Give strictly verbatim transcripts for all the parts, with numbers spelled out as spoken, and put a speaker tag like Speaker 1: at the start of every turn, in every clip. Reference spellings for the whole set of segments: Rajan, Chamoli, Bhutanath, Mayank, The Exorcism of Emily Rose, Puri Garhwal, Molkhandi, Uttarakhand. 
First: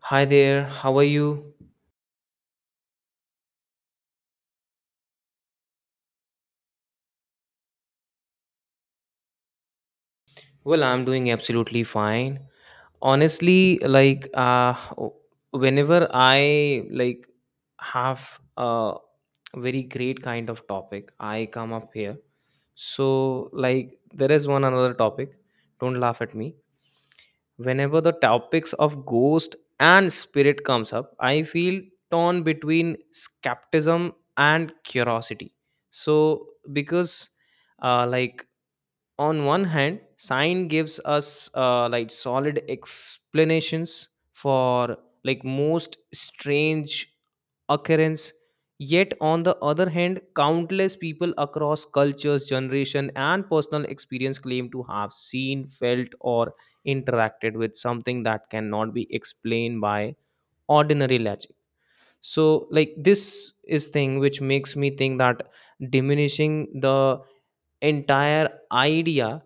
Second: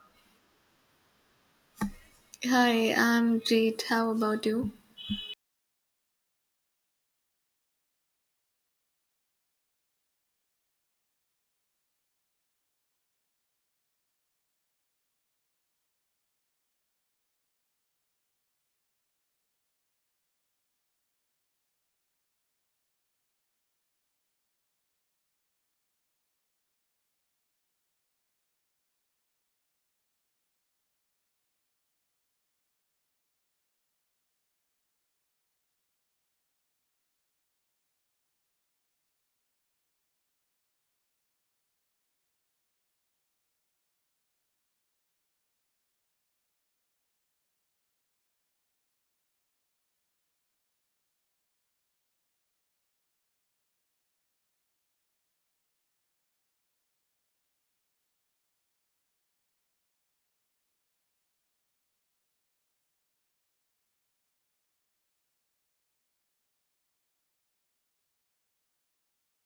Speaker 1: Hi there, how are you?
Speaker 2: Hi, I'm great. How about you?
Speaker 1: Well, I'm doing absolutely fine. Honestly, like uh o- whenever I like have a very great kind of topic, I come up here. So, like there is one another topic, don't laugh at me. Whenever the topics of ghost and spirit comes up, I feel torn between skepticism and curiosity. So, because uh, like on one hand science gives us uh, like solid explanations for like most strange occurrence, yet on the other hand countless people across cultures generation and personal experience claim to have seen felt or interacted with something that cannot be explained by ordinary logic. So like this is thing which makes me think that diminishing the entire idea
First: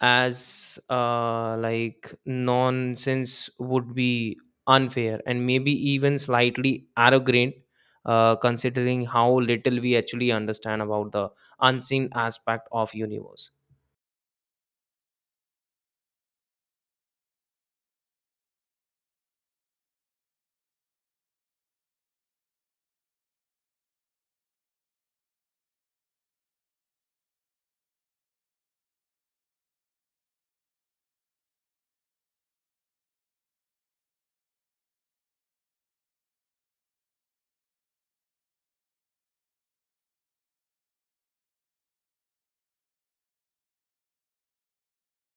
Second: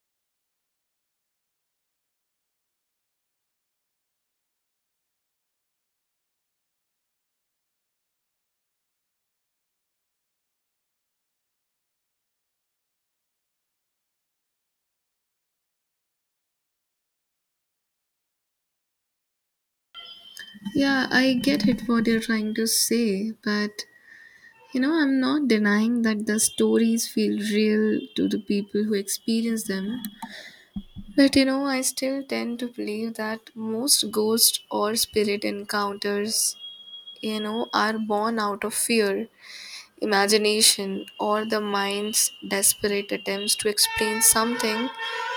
Speaker 1: as uh, like nonsense would be unfair and maybe even slightly arrogant, uh, considering how little we actually understand about the unseen aspect of universe.
Speaker 2: Yeah, I get it what you're trying to say, but you know, I'm not denying that the stories feel real to the people who experience them. But you know, I still tend to believe that most ghost or spirit encounters, you know, are born out of fear, imagination, or the mind's desperate attempts to explain something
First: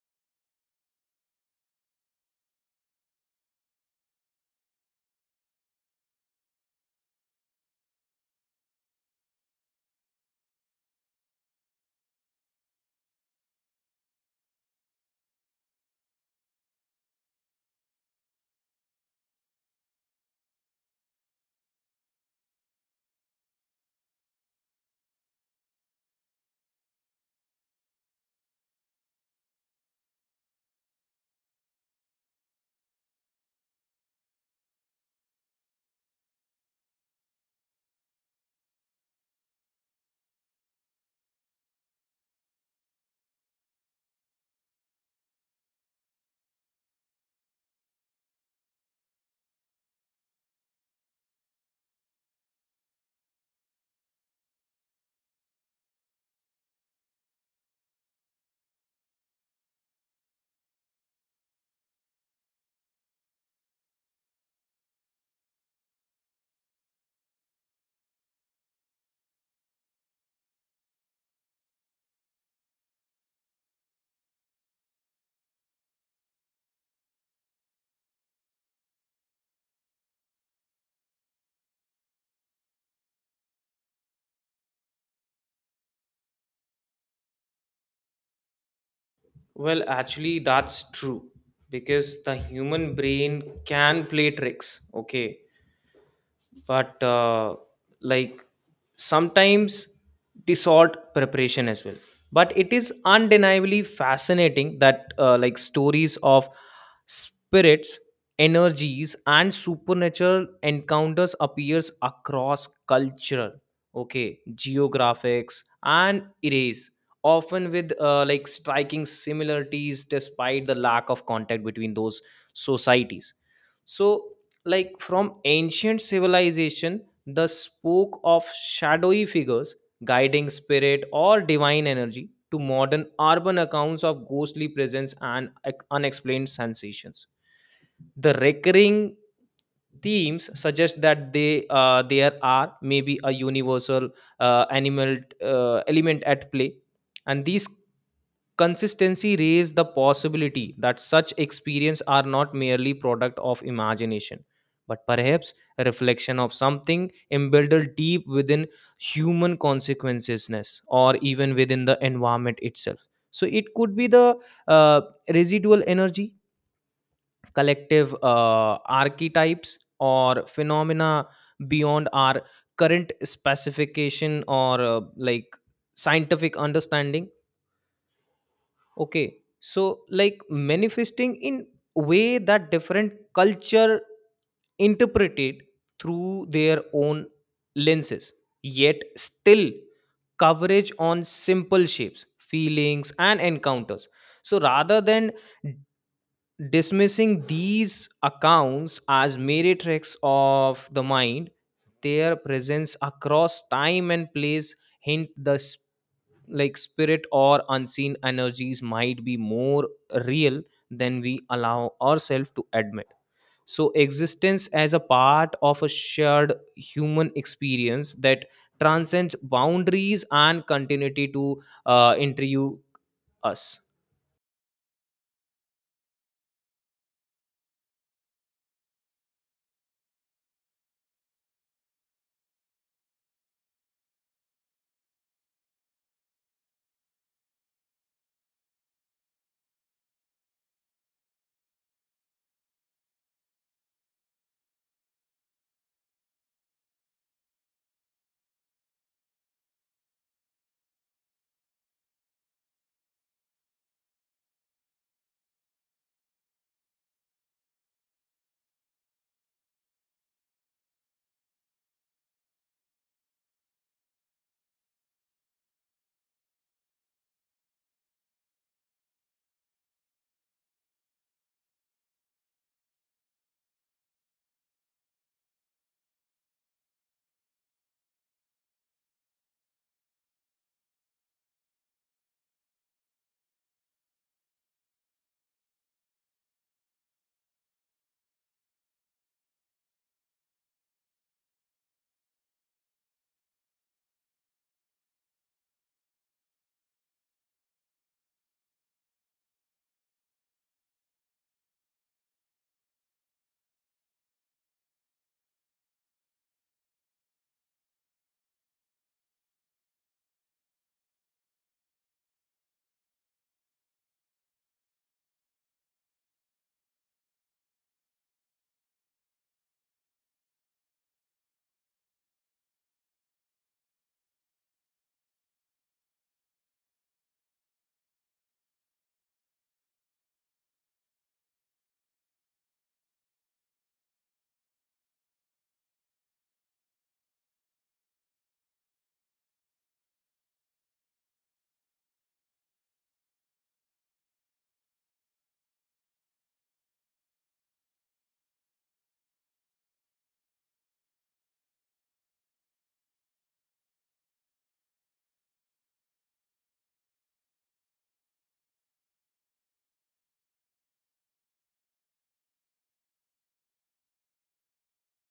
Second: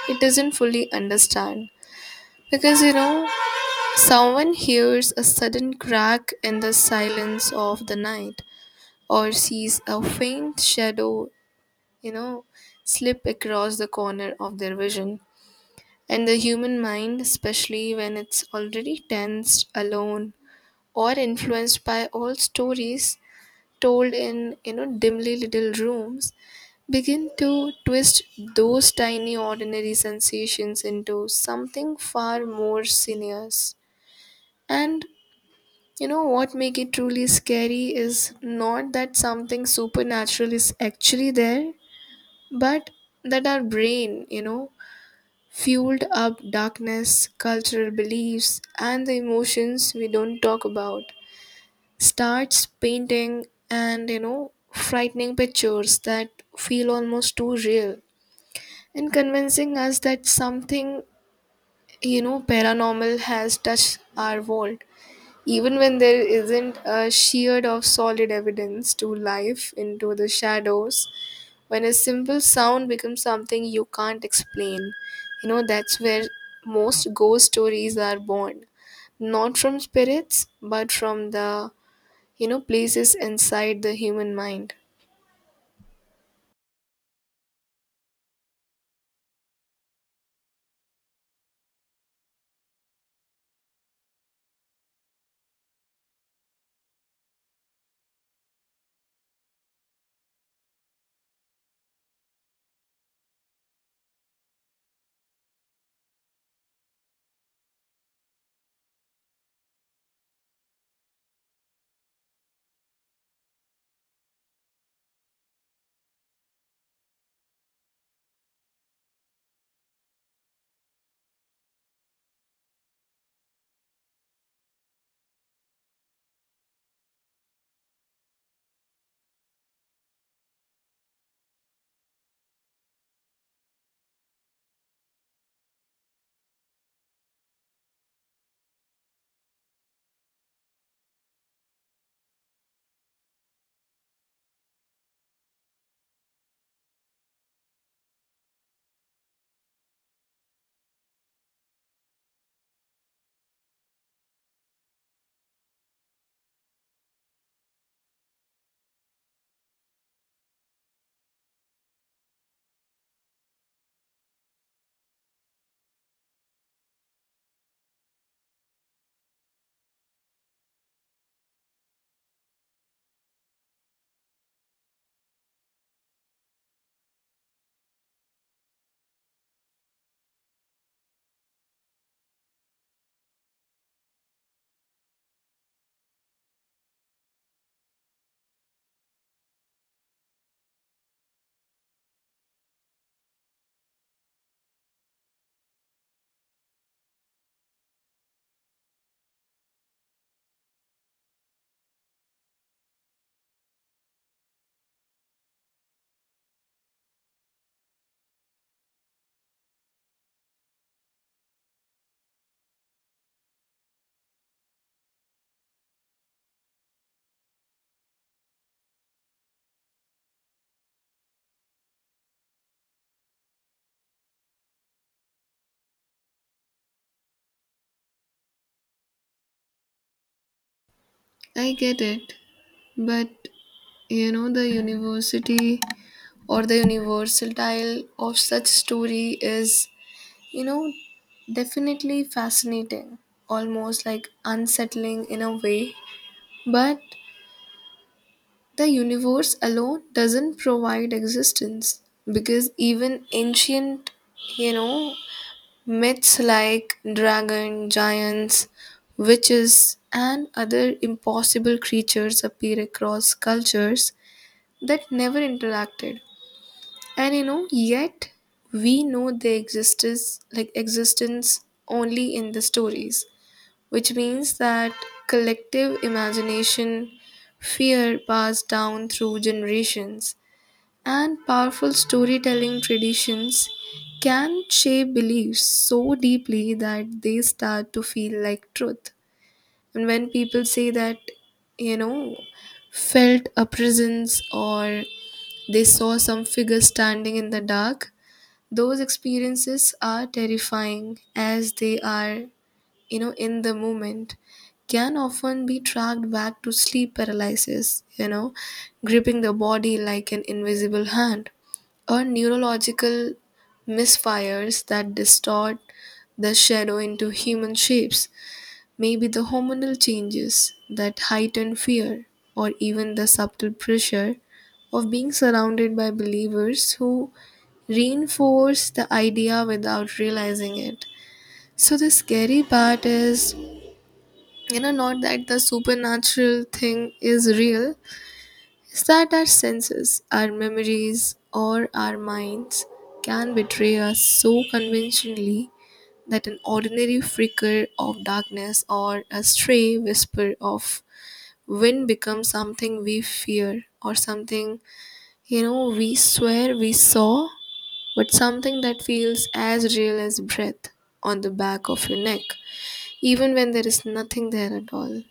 Speaker 2: it doesn't fully understand. Because you know, Someone hears a sudden crack in the silence of the night or sees a faint shadow, you know, slip across the corner of their vision. And the human mind, especially when it's already tensed, alone, or influenced by old stories told in, you know, dimly little rooms, begin to twist those tiny ordinary sensations into something far more serious. And you know what make it truly scary is not that something supernatural is actually there, but that our brain, you know, fueled up darkness, cultural beliefs, and the emotions we don't talk about starts painting and, you know, frightening pictures that feel almost too real and convincing us that something, you know, paranormal has touched our world. Even when there isn't a sherd of solid evidence to life into the shadows, when a simple sound becomes something you can't explain, you know, that's where most ghost stories are born. Not from spirits, but from the, you know, places inside the human mind.
Speaker 1: Well, actually that's true because the human brain can play tricks, okay, but uh, like sometimes dissort preparation as well. But it is undeniably fascinating that uh, like stories of spirits energies and supernatural encounters appears across cultural, okay, geographics and eras, often with uh, like striking similarities despite the lack of contact between those societies. So like from ancient civilization the spoke of shadowy figures guiding spirit or divine energy to modern urban accounts of ghostly presence and ex- unexplained sensations. The recurring themes suggest that they uh, there are maybe a universal uh, animal uh, element at play. And these consistency raise the possibility that such experience are not merely product of imagination, but perhaps a reflection of something embedded deep within human consequences or even within the environment itself. So it could be the uh, residual energy, collective uh, archetypes or phenomena beyond our current specification or uh, like scientific understanding. Okay, so like manifesting in way that different culture interpreted through their own lenses, yet still coverage on simple shapes feelings and encounters. So rather than dismissing these accounts as meretrix of the mind, their presence across time and place hint the sp- like spirit or unseen energies might be more real than we allow ourselves to admit. So existence as a part of a shared human experience that transcends boundaries and continuity to uh, interview us.
Speaker 2: I get it, but you know, the university or the universal tile of such story is, You know, definitely fascinating, almost like unsettling in a way. But the universe alone doesn't provide existence because even ancient, you know, myths like dragon, giants, witches, and other impossible creatures appear across cultures that never interacted. And you know, yet we know their existence like existence only in the stories, which means that collective imagination, fear passed down through generations, and powerful storytelling traditions can shape beliefs so deeply that they start to feel like truth. And when people say that, you know, felt a presence or they saw some figure standing in the dark, those experiences are terrifying as they are you know in the moment, can often be tracked back to sleep paralysis, you know gripping the body like an invisible hand, or neurological misfires that distort the shadow into human shapes, maybe the hormonal changes that heighten fear or even the subtle pressure of being surrounded by believers who reinforce the idea without realizing it. So the scary part is, you know not that the supernatural thing is real, it's that our senses, our memories, or our minds can betray us so conventionally that an ordinary flicker of darkness or a stray whisper of wind becomes something we fear, or something you know we swear we saw, but something that feels as real as breath on the back of your neck, even when there is nothing there at all.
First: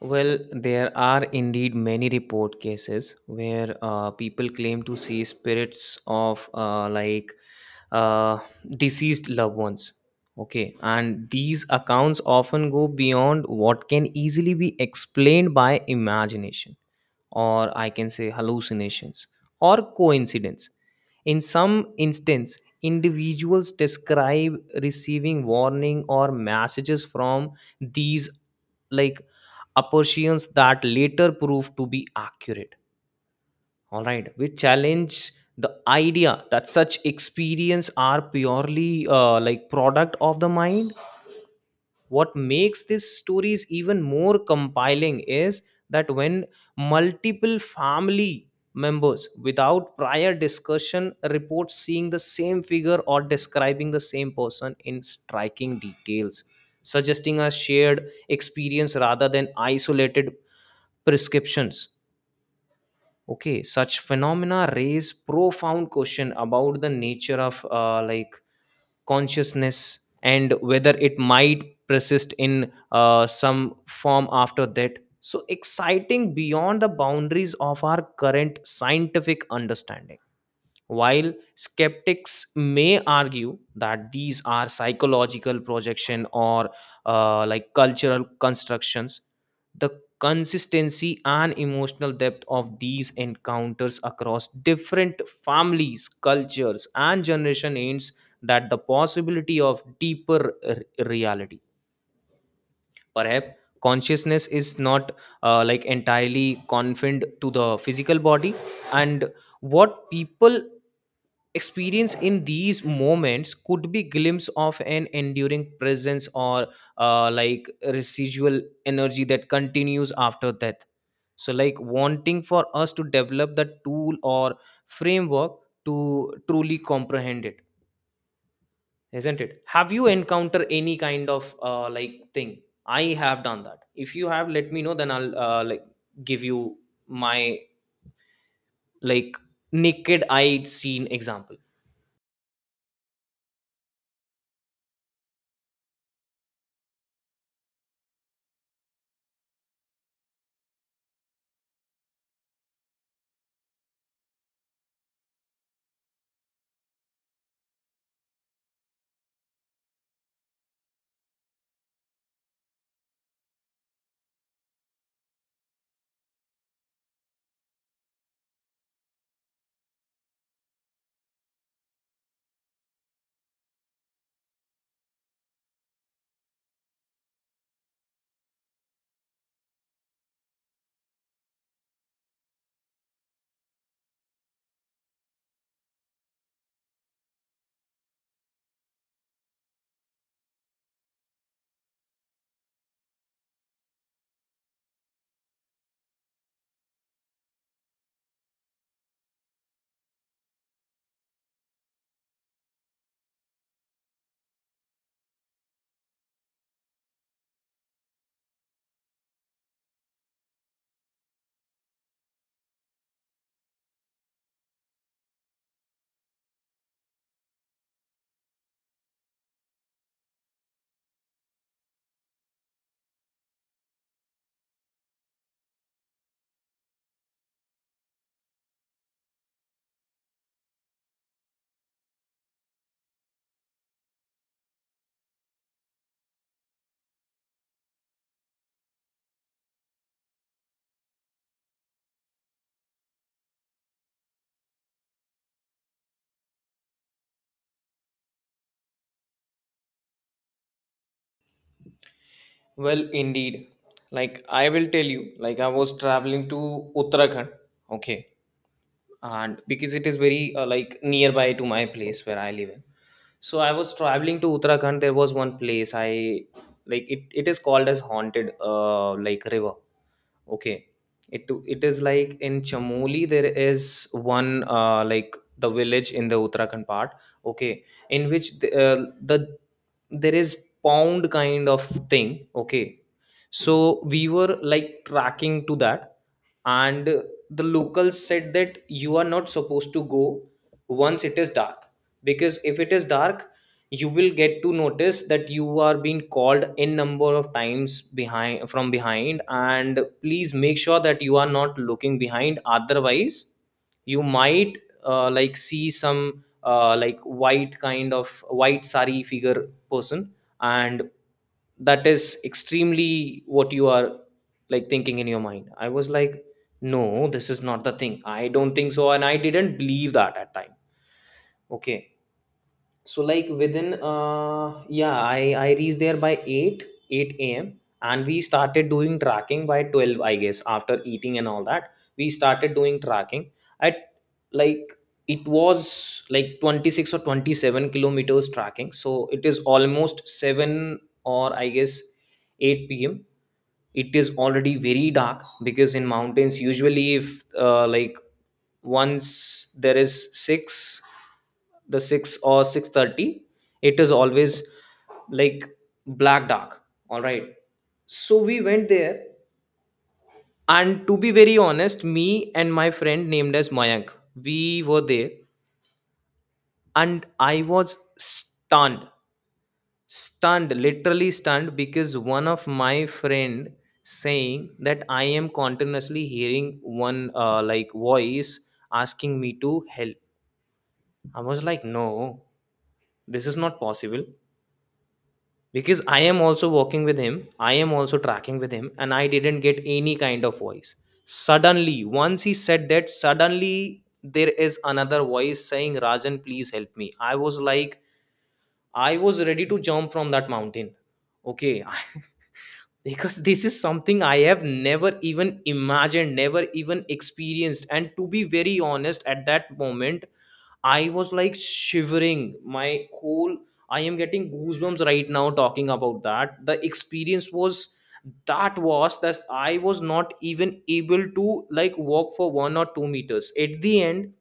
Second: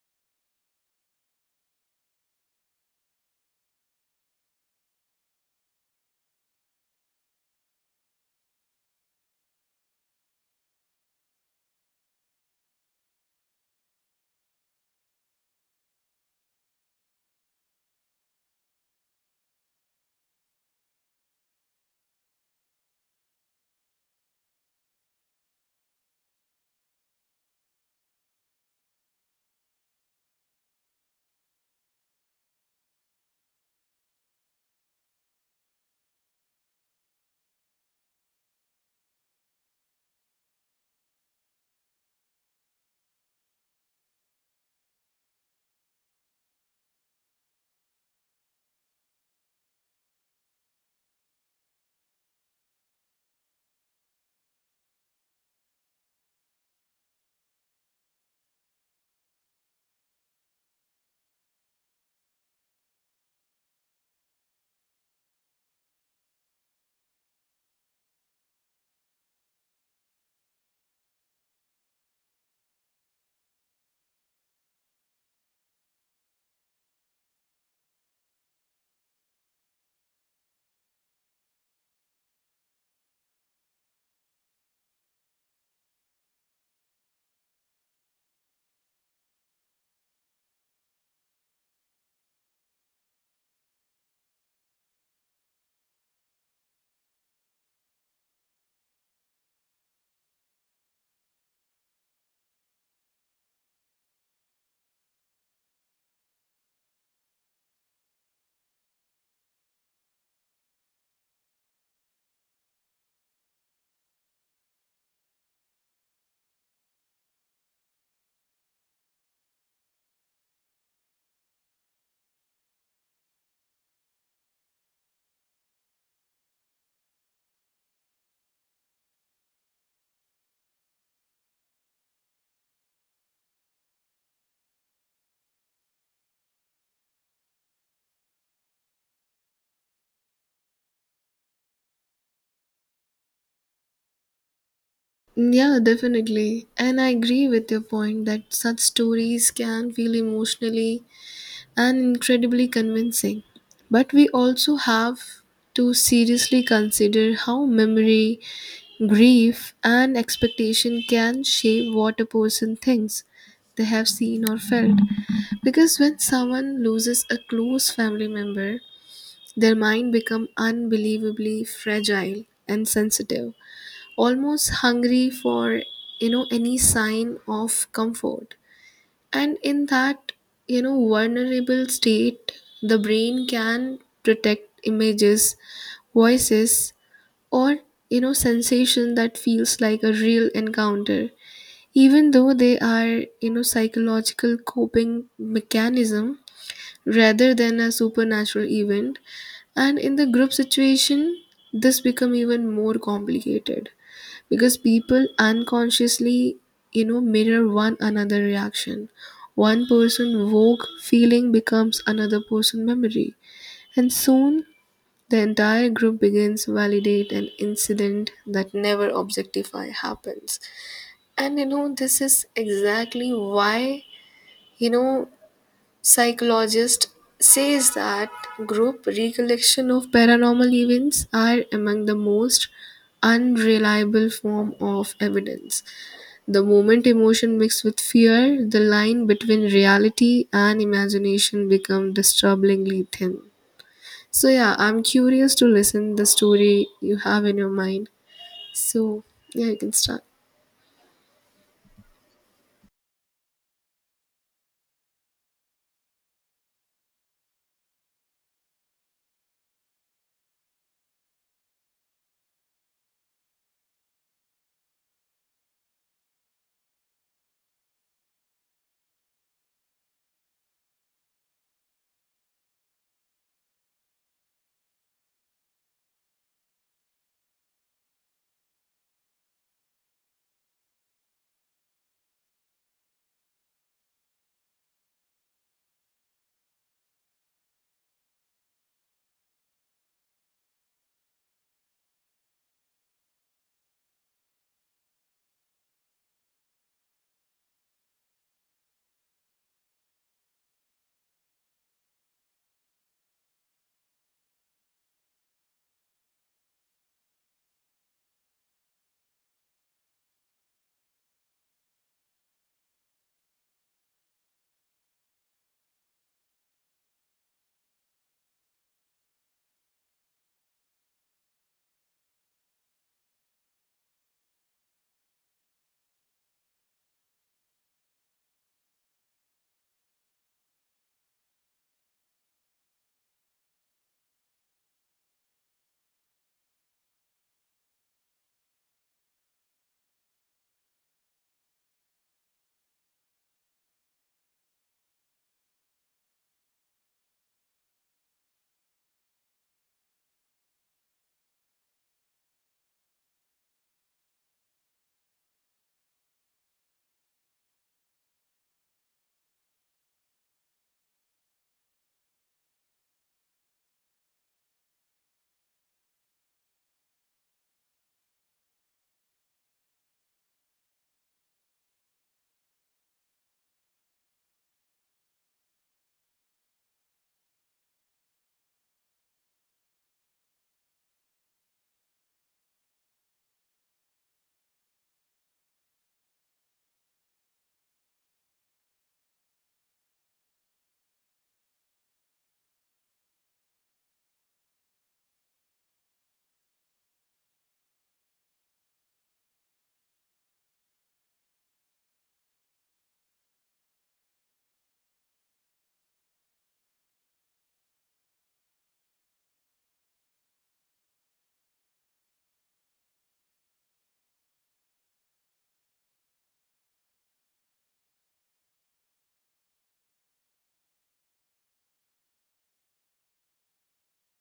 Speaker 1: Well, there are indeed many report cases where uh, people claim to see spirits of uh, like uh, deceased loved ones. Okay, and these accounts often go beyond what can easily be explained by imagination, or I can say hallucinations or coincidence. In some instance, individuals describe receiving warning or messages from these like apparitions that later prove to be accurate. All right, which challenge the idea that such experience are purely uh, like product of the mind. What makes these stories even more compelling is that when multiple family members without prior discussion report seeing the same figure or describing the same person in striking details, suggesting a shared experience rather than isolated prescriptions. Okay, such phenomena raise profound question about the nature of uh, like consciousness and whether it might persist in uh, some form after that. So exciting beyond the boundaries of our current scientific understanding. While skeptics may argue that these are psychological projection or uh, like cultural constructions, the consistency and emotional depth of these encounters across different families, cultures, and generation hints that the possibility of deeper r- reality. Perhaps consciousness is not uh, like entirely confined to the physical body, and what people experience in these moments could be glimpse of an enduring presence or uh, like residual energy that continues after death. So like wanting for us to develop the tool or framework to truly comprehend it. Isn't it? Have you encountered any kind of uh, like thing? I have done that. If you have, let me know, then I'll uh, like give you my like naked eyed seen example.
Speaker 2: Yeah, definitely. And I agree with your point that such stories can feel emotionally and incredibly convincing. But we also have to seriously consider how memory, grief, and expectation can shape what a person thinks they have seen or felt. Because when someone loses a close family member, their mind becomes unbelievably fragile and sensitive, almost hungry for you know any sign of comfort. And in that you know vulnerable state, the brain can protect images, voices, or you know sensation that feels like a real encounter, even though they are you know psychological coping mechanism rather than a supernatural event. And in the group situation, this become even more complicated because people unconsciously, you know mirror one another reaction. One person woke feeling becomes another person memory, and soon the entire group begins validate an incident that never objectify happens. And you know this is exactly why, you know psychologist says that group recollection of paranormal events are among the most unreliable form of evidence. The moment emotion mixed with fear, the line between reality and imagination becomes disturbingly thin. So yeah, I'm curious to listen the story you have in your mind. So yeah, you can start.
Speaker 1: Well, indeed. Like I will tell you, like I was traveling to Uttarakhand, okay, and because it is very uh, like nearby to my place where I live in. So I was traveling to Uttarakhand. There was one place I like it. It is called as haunted, uh, like river. Okay. It it is like in Chamoli. There is one uh, like the village in the Uttarakhand part. Okay, in which the, uh, the there is pound kind of thing. Okay, so we were like tracking to that, and the locals said that you are not supposed to go once it is dark, because if it is dark you will get to notice that you are being called n number of times behind from behind. And please make sure that you are not looking behind, otherwise you might uh, like see some uh, like white kind of white sari figure person. And that is extremely what you are like thinking in your mind. I was like, no, this is not the thing, I don't think so, and I didn't believe that at time. Okay, so like within uh yeah i i reached there by 8 8 a.m. and we started doing tracking by twelve I guess. After eating and all that, we started doing tracking at like it was like twenty-six or twenty-seven kilometers tracking. So it is almost seven, or I guess eight p.m. It is already very dark, because in mountains usually if uh, like once there is six, the six or six thirty, it is always like black dark. All right, so we went there. And to be very honest, me and my friend named as Mayank, we were there, and I was stunned, stunned, literally stunned, because one of my friend saying that I am continuously hearing one uh, like voice asking me to help. I was like, no, this is not possible, because I am also working with him, I am also tracking with him, and I didn't get any kind of voice. Suddenly once he said that, suddenly there is another voice saying Rajan please help me. I was like, I was ready to jump from that mountain. Okay. Because this is something I have never even imagined, never even experienced. And to be very honest, at that moment I was like shivering. My whole I am getting goosebumps right now talking about that. The experience was that was that I was not even able to like walk for one or two meters. At the end,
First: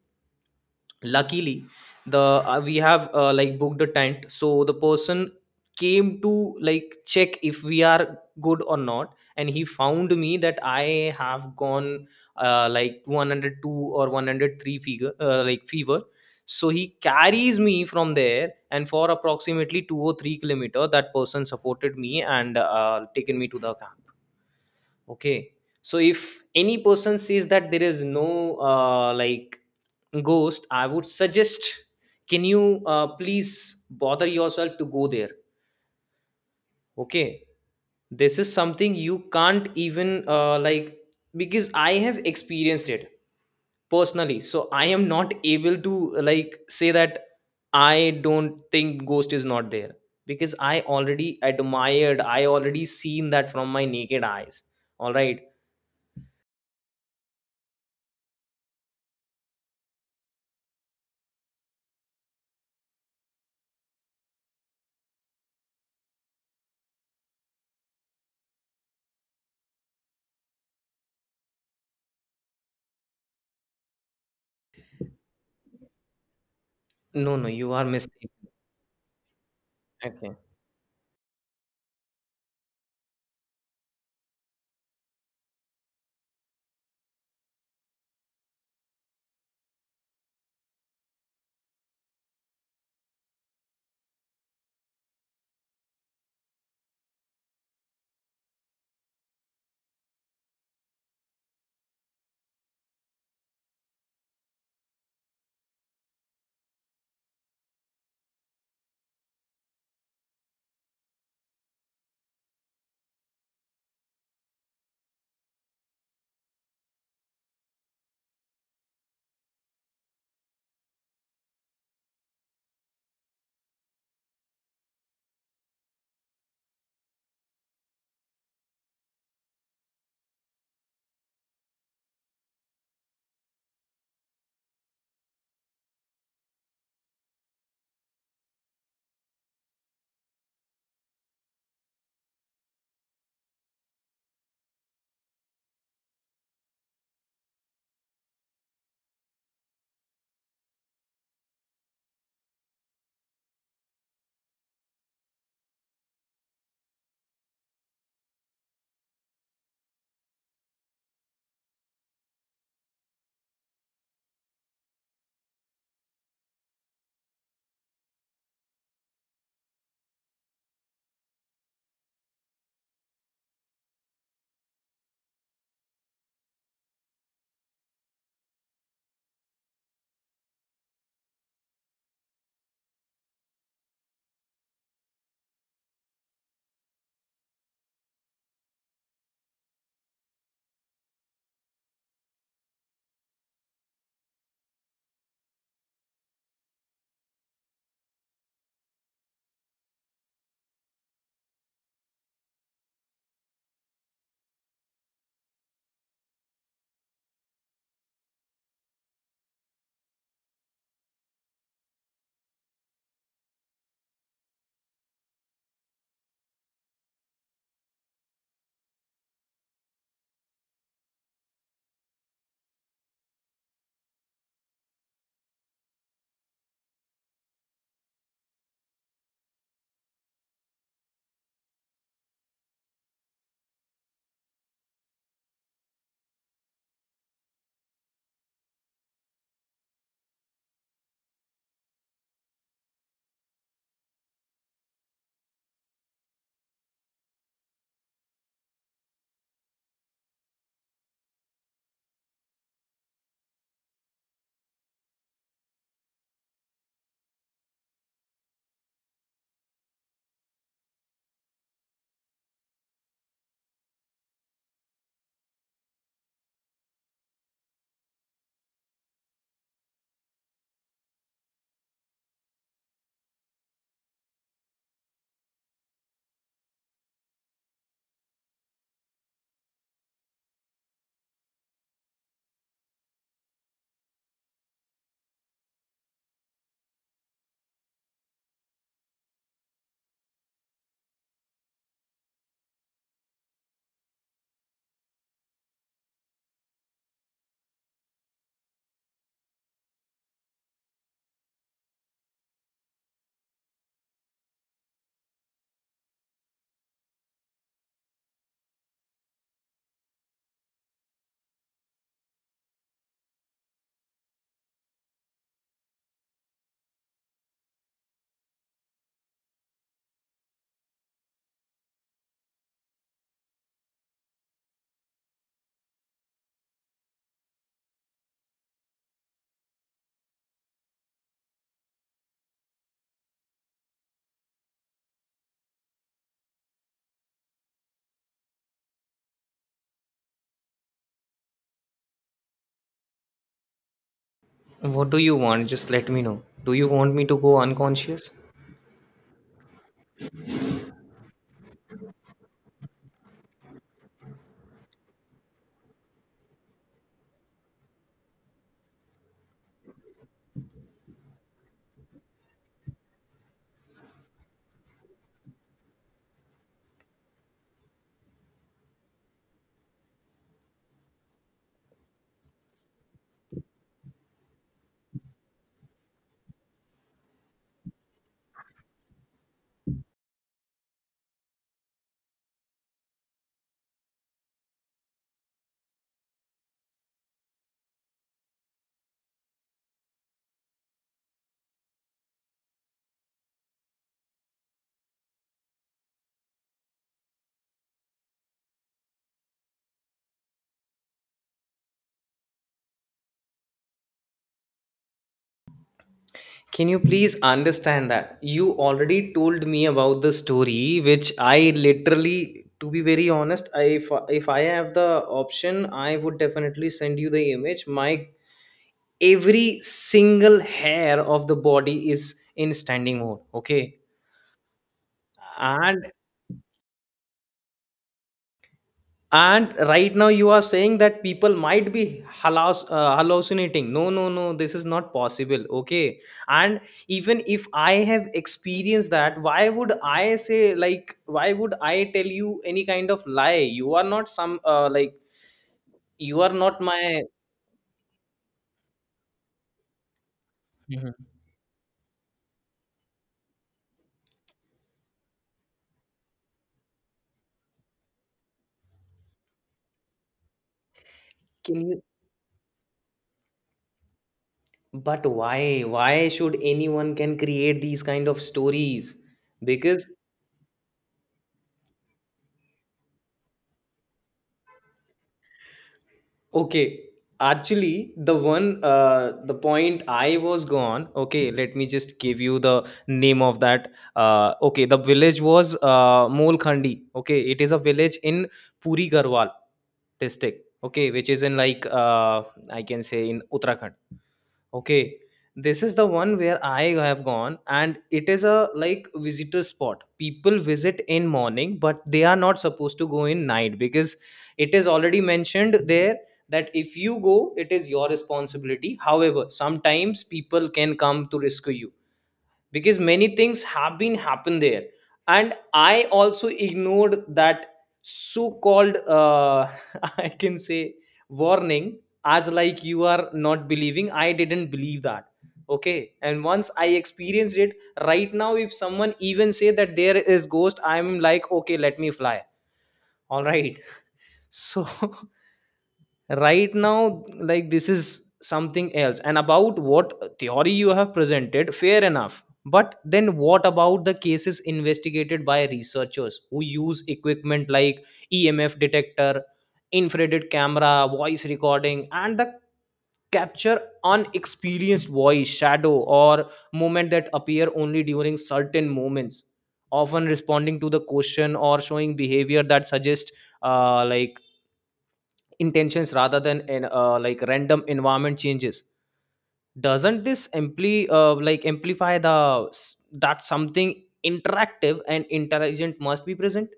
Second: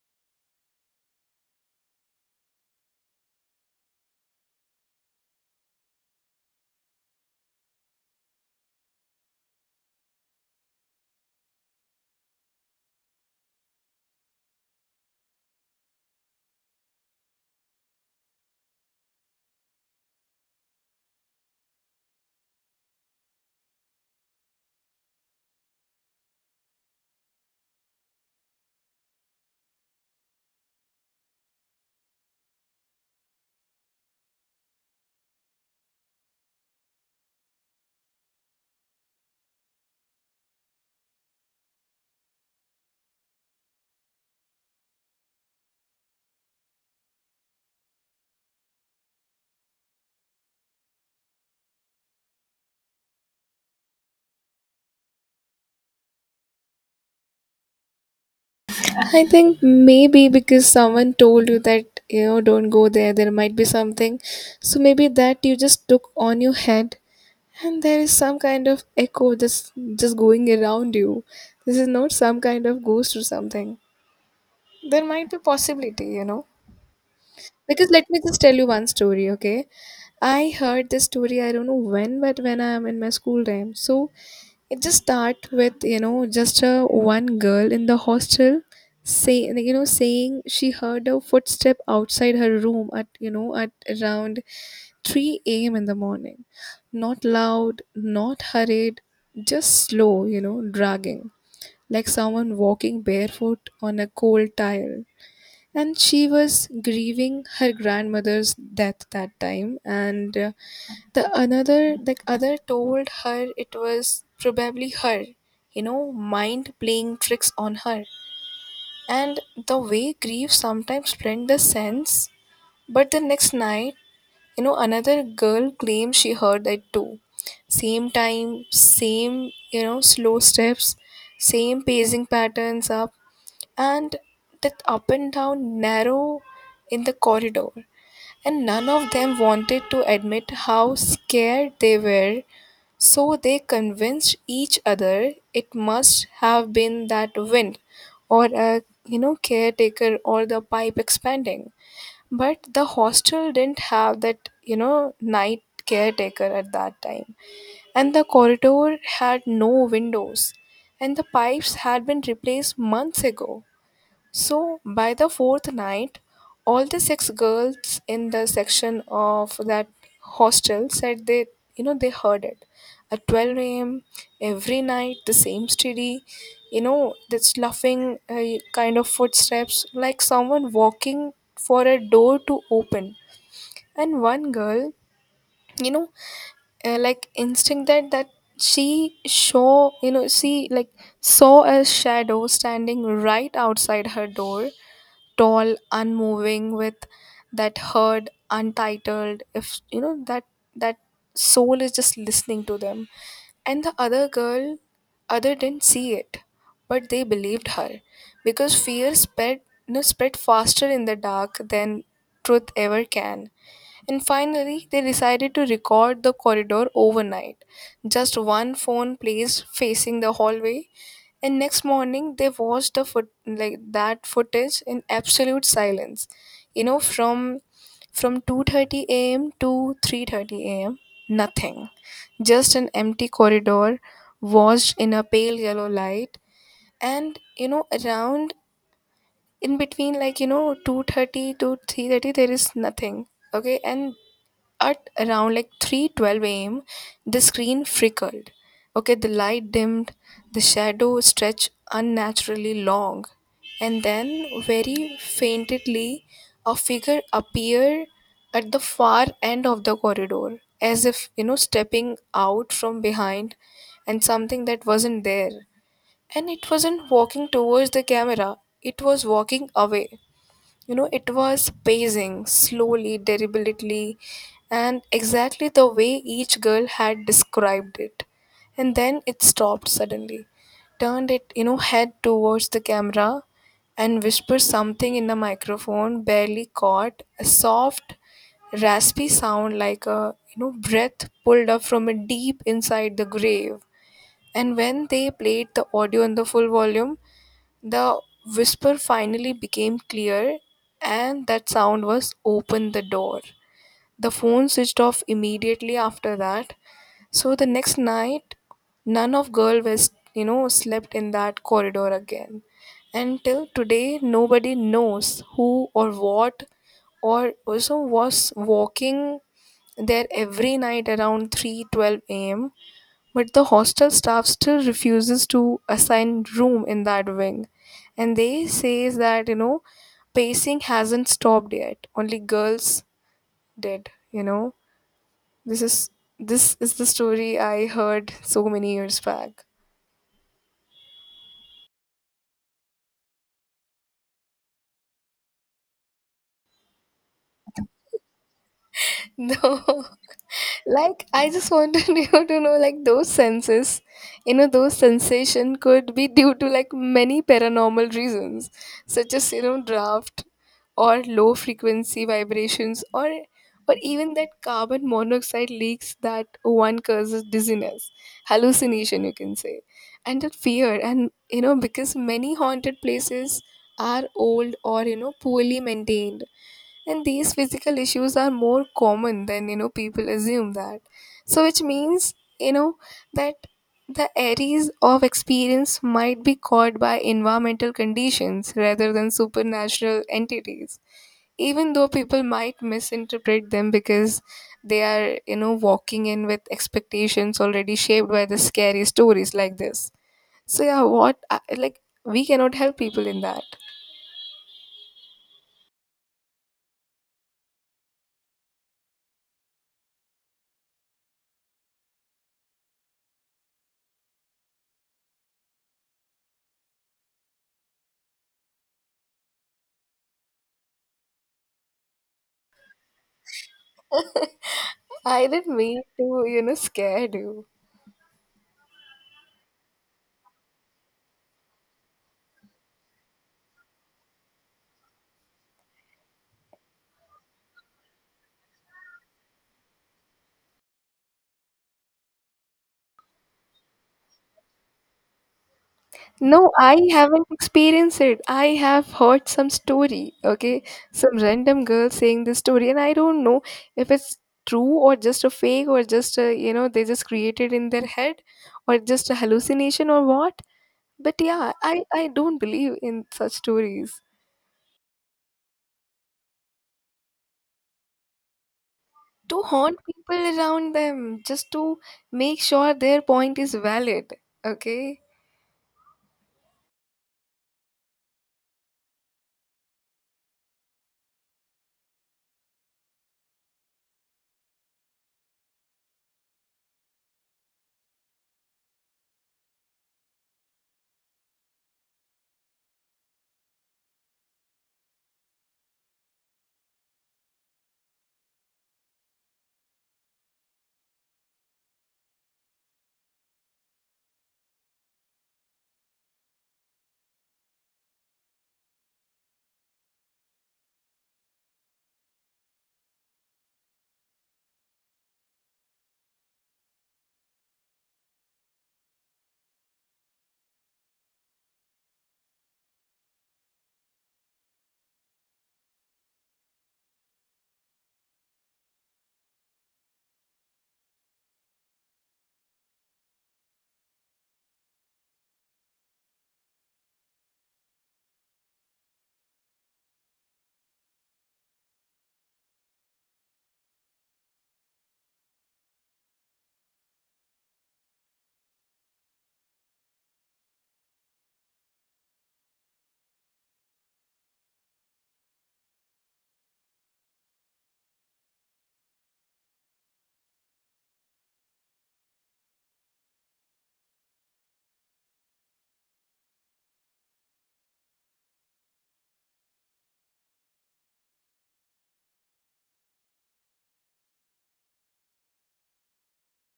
Speaker 1: luckily the uh, we have uh, like booked a tent, so the person came to like check if we are good or not, and he found me that I have gone uh, like one hundred two or one hundred three figure uh, like fever. So he carries me from there, and for approximately two or three kilometer that person supported me and uh, taken me to the camp. Okay, so if any person says that there is no uh, like ghost, I would suggest, can you uh, please bother yourself to go there? Okay, this is something you can't even uh, like, because I have experienced it personally, so I am not able to like say that I don't think ghost is not there, because I already admired, I already seen that from my naked eyes. All right.
Speaker 2: I think maybe because someone told you that, you know, don't go there, there might be something. So maybe that you just took on your head, and there is some kind of echo just just going around you. This is not some kind of ghost or something. There might be possibility, you know.
Speaker 1: No, no, you are
Speaker 2: Because let me just
Speaker 1: mistaken.
Speaker 2: tell you one story, okay?
Speaker 1: Okay,
Speaker 2: I heard this story, I don't know when, but when I'm in my school time. So it just start with, you know, just a one girl in the hostel say, you know saying she heard a footstep outside her room at, you know at around three a m a.m in the morning. Not loud, not hurried, just slow, you know dragging, like someone walking barefoot on a cold tile. And she was grieving her grandmother's death that time, and uh, the another the other told her it was probably her, you know mind playing tricks on her, and the way grief sometimes blend the sense. But the next night, you know another girl claimed she heard that too. Same time, same, you know slow steps, same pacing patterns up, and that up and down narrow in the corridor. And none of them wanted to admit how scared they were, so they convinced each other it must have been that wind or a, you know caretaker, or the pipe expanding. But the hostel didn't have that, you know night caretaker at that time, and the corridor had no windows, and the pipes had been replaced months ago. So by the fourth night, all the six girls in the section of that hostel said they, you know, they heard it at twelve a m every night, the same steady, you know, that sloughing uh, kind of footsteps, like someone walking for a door to open. And one girl, you know, uh, like instinct that that she saw, you know, she like saw a shadow standing right outside her door, tall, unmoving, with that herd untitled, if you know that, that soul is just listening to them. And the other girl, other didn't see it, but they believed her, because fear spread, you know, spread faster in the dark than truth ever can. And finally they decided to record the corridor overnight, just one phone placed facing the hallway. And next morning, they watched the foot like that footage in absolute silence. You know, from from two thirty a m to three thirty a m. Nothing, just an empty corridor, washed in a pale yellow light. And you know, around in between, like you know, two thirty to three thirty, there is nothing. Okay, and at around like three twelve a m the screen flickered. Okay, the light dimmed, the shadow stretched unnaturally long, and then very faintly a figure appeared at the far end of the corridor, as if, you know, stepping out from behind and something that wasn't there. And it wasn't walking towards the camera, it was walking away. You know, it was pacing slowly, deliberately, and exactly the way each girl had described it. And then it stopped suddenly, turned it, you know, head towards the camera, and whispered something in the microphone, barely caught, a soft, raspy sound like a, you know, breath pulled up from a deep inside the grave. And when they played the audio in the full volume, the whisper finally became clear, and that sound was open the door. The phone switched off immediately after that. So the next night, none of girl was, you know, slept in that corridor again. And till today, nobody knows who or what or also was walking there every night around three twelve a.m, but the hostel staff still refuses to assign room in that wing. And they says that, you know, pacing hasn't stopped yet. Only girls did, you know. This is this is the story I heard so many years back.
Speaker 1: what do you want? Just let me know. Do you want me to go unconscious?
Speaker 2: No, like I just wanted you to know like those senses, you know those sensation could be due to like many paranormal reasons, such as you know draft or low frequency vibrations, or or even that carbon monoxide leaks that one causes dizziness, hallucination you can say. And that fear, and you know because many haunted places are old or you know poorly maintained, and these physical issues are more common than you know people assume that. So which means, you know that the areas of experience might be caused by environmental conditions rather than supernatural entities, even though people might misinterpret them because they are, you know walking in with expectations already shaped by the scary stories like this. So yeah, what I- like we cannot help people in that.
Speaker 1: Can you please understand that? You already told me about the story, which I literally, to be very honest, I, if, if I have the option, I would definitely send you the image. My every single hair of the body is in standing mode. Okay.
Speaker 2: I didn't mean
Speaker 1: and.
Speaker 2: to you know scare you.
Speaker 1: and right now you are saying that people might be halas- uh, hallucinating. No, no, no, this is not possible. Okay, and even if I have experienced that, why would I say, like why would I tell you any kind of lie? You are not some uh, like you are
Speaker 2: No,
Speaker 1: not
Speaker 2: I
Speaker 1: my.
Speaker 2: haven't experienced it. I have heard some story, okay?
Speaker 1: Mhm.
Speaker 2: Some random girl saying this story, and I don't know if it's true or just a fake or just a, you know, they just created in their head or just a hallucination or what. But yeah,
Speaker 1: Can you,
Speaker 2: I, I don't believe in such stories.
Speaker 1: but why why should anyone can create these kind of stories?
Speaker 2: To haunt
Speaker 1: Because...
Speaker 2: people around them, just to make sure their point is valid, okay?
Speaker 1: Okay, actually, the one, uh, the point I was gone. Okay, let me just give you the name of that. Uh, okay, the village was uh, Molkhandi. Okay, it is a village in Puri Garhwal district. Okay, which is in like uh, I can say in Uttarakhand. Okay, this is the one where I have gone, and it is a like visitor spot. People visit in morning, but they are not supposed to go in night, because it is already mentioned there that if you go, it is your responsibility. However, sometimes people can come to rescue you because many things have been happened there and i also ignored that so called uh, I can say warning, as like you are not believing. I didn't believe that. Okay, and once I experienced it, right now if someone even say that there is ghost, i'm like, okay, let me fly. All right. So right now, like, this is something else. And about what theory you have presented, fair enough. But then what about the cases investigated by researchers who use equipment like EMF detector, infrared camera, voice recording, and the capture unexperienced voice, shadow or movement that appear only during certain moments, often responding to the question or showing behavior that suggests uh, like intentions rather than in uh, like random environment changes? Doesn't this ampli- uh, like amplify the s- that something interactive and intelligent must be present?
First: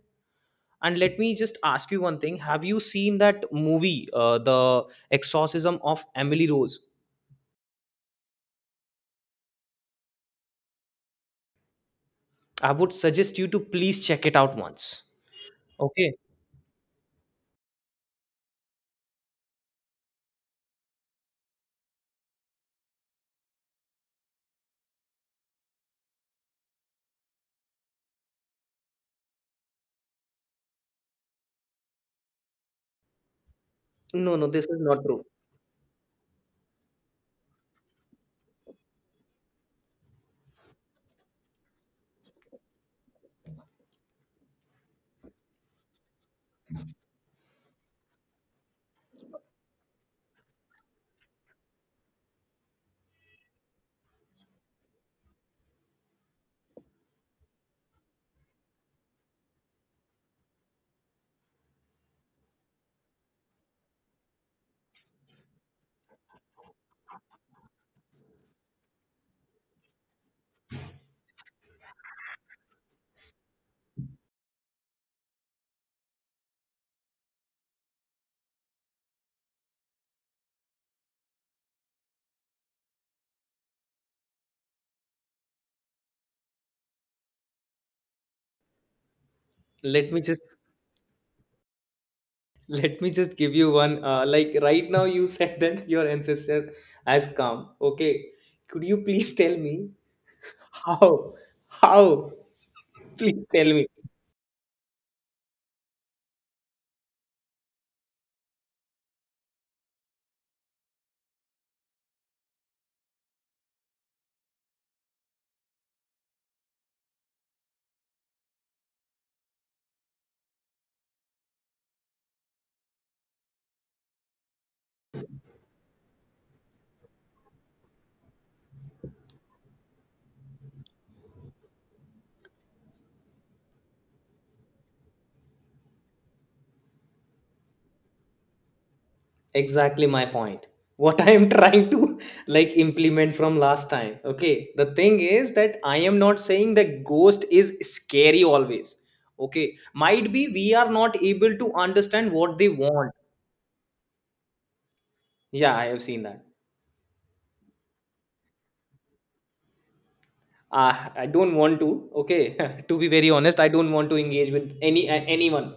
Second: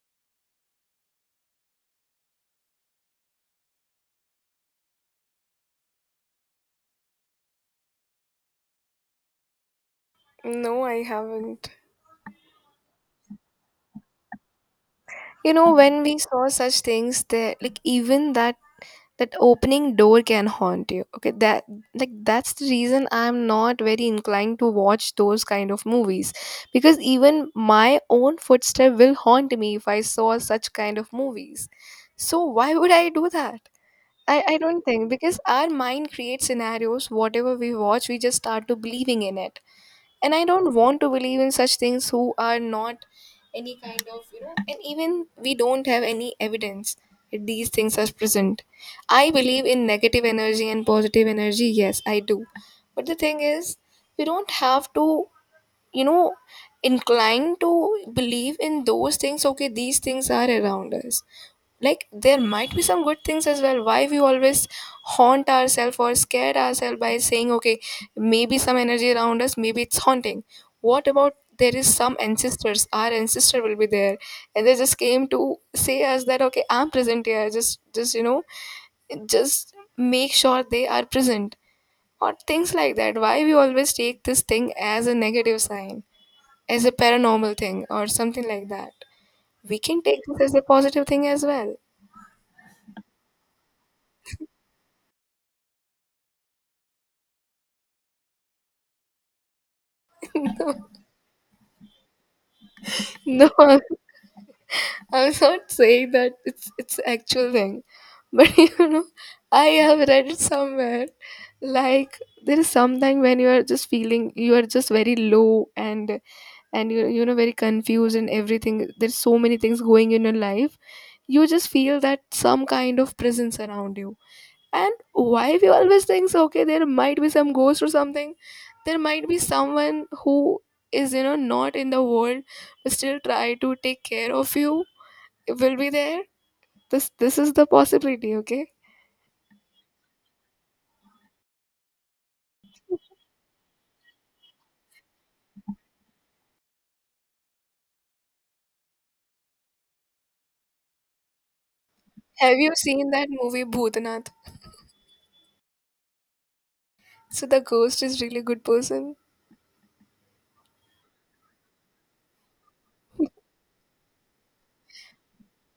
Speaker 1: And let me just ask you one thing. Have you seen that movie, uh, the Exorcism of Emily Rose?
Speaker 2: No, I haven't.
Speaker 1: I would suggest you to please check it out once.
Speaker 2: You know, when
Speaker 1: Okay.
Speaker 2: we saw such things, there, like even that that opening door can haunt you, okay. That like that's the reason I'm not very inclined to watch those kind of movies, because even my own footstep will haunt me if I saw such kind of movies. So why would I do that?
Speaker 1: No,
Speaker 2: I,
Speaker 1: no,
Speaker 2: I
Speaker 1: this is
Speaker 2: don't
Speaker 1: not
Speaker 2: think,
Speaker 1: true.
Speaker 2: because our mind creates scenarios. Whatever we watch, we just start to believing in it, and I don't want to believe in such things who are not any kind of, you know and even we don't have any evidence that these things are present. I believe in negative energy and positive energy, yes I do. But the thing is, we don't have to, you know incline to believe in those things. Okay, these things are around us, like there might be some good things as well. Why we always haunt ourselves or scare ourselves by saying, okay, maybe some energy around us, maybe it's haunting. What about there is some ancestors, our ancestor will be there, and they just came to say us that, okay, I'm present here, just just you know just make sure they are present, or things like that. Why we always take this thing as a negative sign, as a paranormal thing or something like that? We can
Speaker 1: let
Speaker 2: take
Speaker 1: me just
Speaker 2: this as a positive thing as well.
Speaker 1: Let me just give you one. Uh, like right now, you said that your ancestor has come. Okay, could you please tell me how? How? Please
Speaker 2: No,
Speaker 1: tell me.
Speaker 2: I am not saying that it's it's actual thing, but you know, I have read it somewhere. Like there is sometime when you are just feeling, you are just very low, and and you you know very confused and everything. There's so many things going in your life. You just feel that some kind of presence around you. And why we always think so? Okay, there might be some ghost or something. There might be someone who is, you know, not in the world, but still try to take care of you, will be there. This this is the possibility, okay?
Speaker 1: Exactly my point. What I am trying to like implement from last time. Okay, the thing is that I am not saying the ghost is scary always. Okay, might be we are not able to understand
Speaker 2: Have
Speaker 1: what they
Speaker 2: you seen
Speaker 1: want.
Speaker 2: that movie Bhutanath?
Speaker 1: Yeah, I have seen that.
Speaker 2: So the ghost is really good person.
Speaker 1: uh, i don't want to, okay, to be very honest, I don't want to engage with any a- anyone.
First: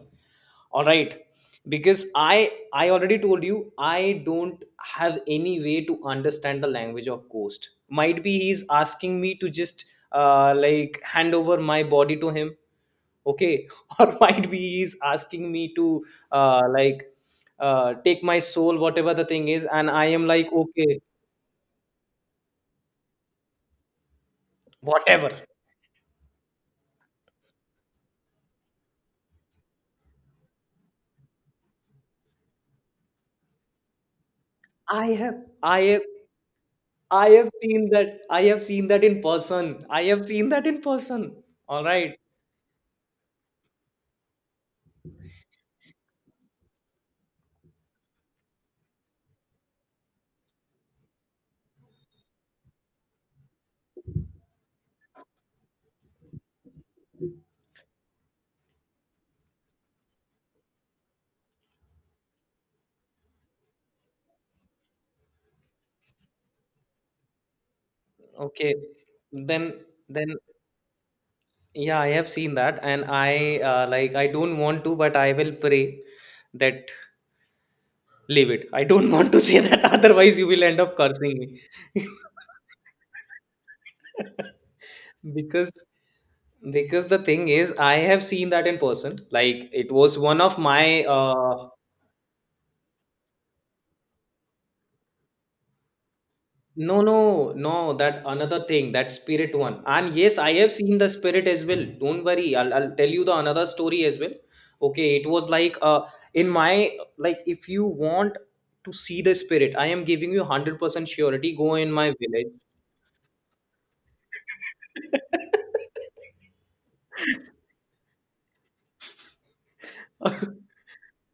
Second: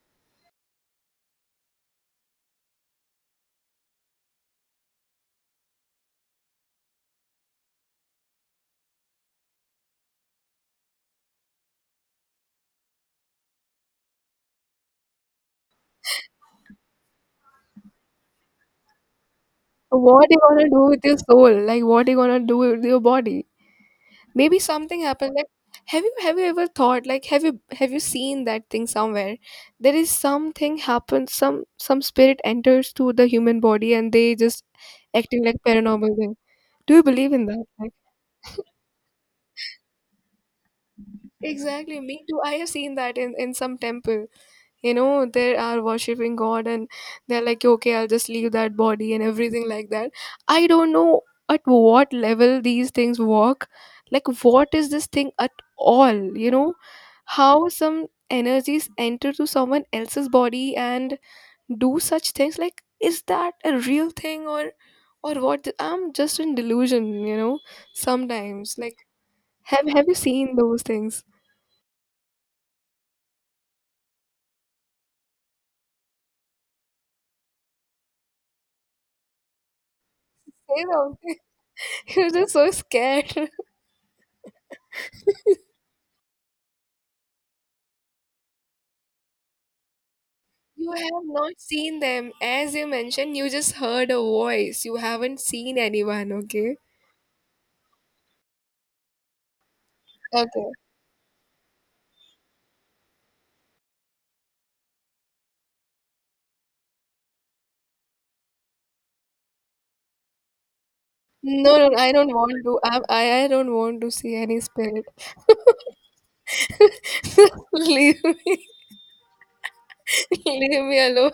Speaker 1: All right, because i i already told you, I don't have any way to understand the language of ghost. Might be he's asking me to just uh, like hand over my body to him. Okay. Or might be he's asking me to uh, like uh, take my soul, whatever the thing is, and I
Speaker 2: What
Speaker 1: am
Speaker 2: you
Speaker 1: like,
Speaker 2: gonna do
Speaker 1: okay,
Speaker 2: with your soul? Like what you gonna do with your body? Maybe something
Speaker 1: whatever.
Speaker 2: happened. Like have you have you ever thought, like have you have you seen that thing somewhere? There is something happens. Some some spirit enters to the human body and they just
Speaker 1: i have
Speaker 2: acting like
Speaker 1: i have
Speaker 2: paranormal thing. Do you
Speaker 1: I
Speaker 2: believe in
Speaker 1: have
Speaker 2: that?
Speaker 1: seen
Speaker 2: Like,
Speaker 1: that. I have seen that in person. I have seen that in person. All
Speaker 2: exactly.
Speaker 1: right.
Speaker 2: Me too. I have seen that in in some temple. You know, they are worshiping god, and they're like, okay, I'll just leave that body and everything like that. I don't know at what level these things work, like what is this thing at all, you know, how some energies enter to someone else's body and do such things. Like is that a real thing, or or what, I'm just in delusion, you know,
Speaker 1: Okay.
Speaker 2: sometimes like
Speaker 1: Then,
Speaker 2: have have you
Speaker 1: then,
Speaker 2: seen those things?
Speaker 1: yeah, I have seen that, and I uh, like. I don't want to, but I will pray that. Leave it. I don't want to say that. Otherwise, you will end
Speaker 2: Say
Speaker 1: up
Speaker 2: something.
Speaker 1: cursing me.
Speaker 2: You're just so scared.
Speaker 1: because because the thing is, I have seen that in person. Like it was one of
Speaker 2: You
Speaker 1: my
Speaker 2: have not
Speaker 1: uh
Speaker 2: seen them. As you mentioned, you just heard a voice. You haven't seen anyone, okay?
Speaker 1: No, no, no. That another thing, that spirit one. And yes, I
Speaker 2: Okay.
Speaker 1: have seen the spirit as well. Don't worry. I'll, I'll tell you the another story as well. Okay, it was like uh in my, like, if you want to see the spirit, I am giving you one hundred percent surety. Go
Speaker 2: No,
Speaker 1: in
Speaker 2: no, I
Speaker 1: my
Speaker 2: don't
Speaker 1: village.
Speaker 2: want to. I, I I don't want to see any spirit. Leave me. Leave me alone.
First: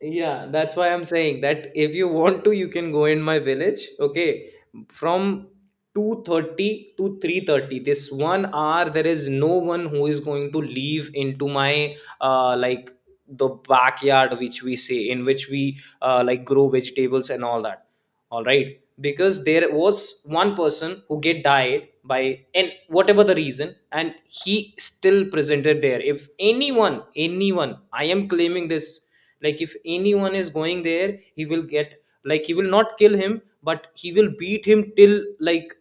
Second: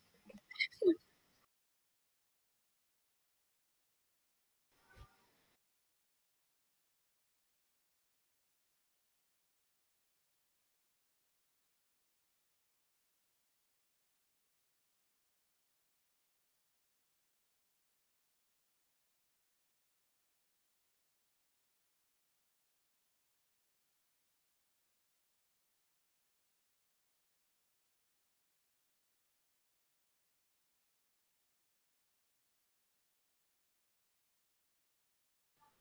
Speaker 1: Yeah, that's why I'm saying that if you want to, you can go in my village. Okay, from two thirty to three thirty, this one hour, there is no one who is going to leave into my uh like the backyard, which we say, in which we uh like grow vegetables and all that. All right, because there was one person who get died by, and whatever the reason, and he still presented there. If anyone, anyone, I am claiming this, like, if anyone is going there, he will get, like, he will not kill him, but he will beat him till like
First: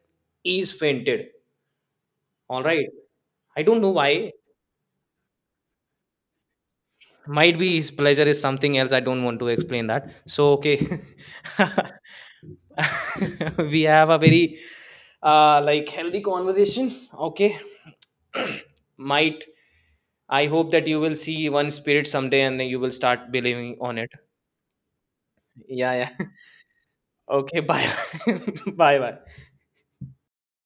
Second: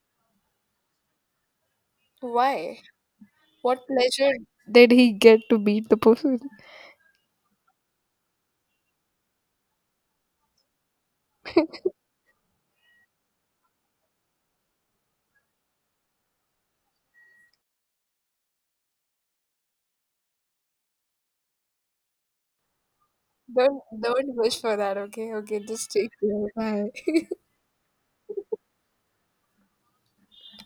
Speaker 1: he's fainted. All
Speaker 2: Why?
Speaker 1: right. I don't
Speaker 2: What
Speaker 1: know why.
Speaker 2: pleasure did he get to beat the person?
Speaker 1: Might be his pleasure is something else. I don't want to explain that. So, okay, we have a very uh like healthy conversation. Okay. Might, I hope that you will see one spirit someday and then you will start believing
Speaker 2: Don't
Speaker 1: on it.
Speaker 2: don't wish for that, okay? Okay, just
Speaker 1: Yeah,
Speaker 2: take
Speaker 1: yeah.
Speaker 2: care. Bye.
Speaker 1: Okay, bye. Bye bye.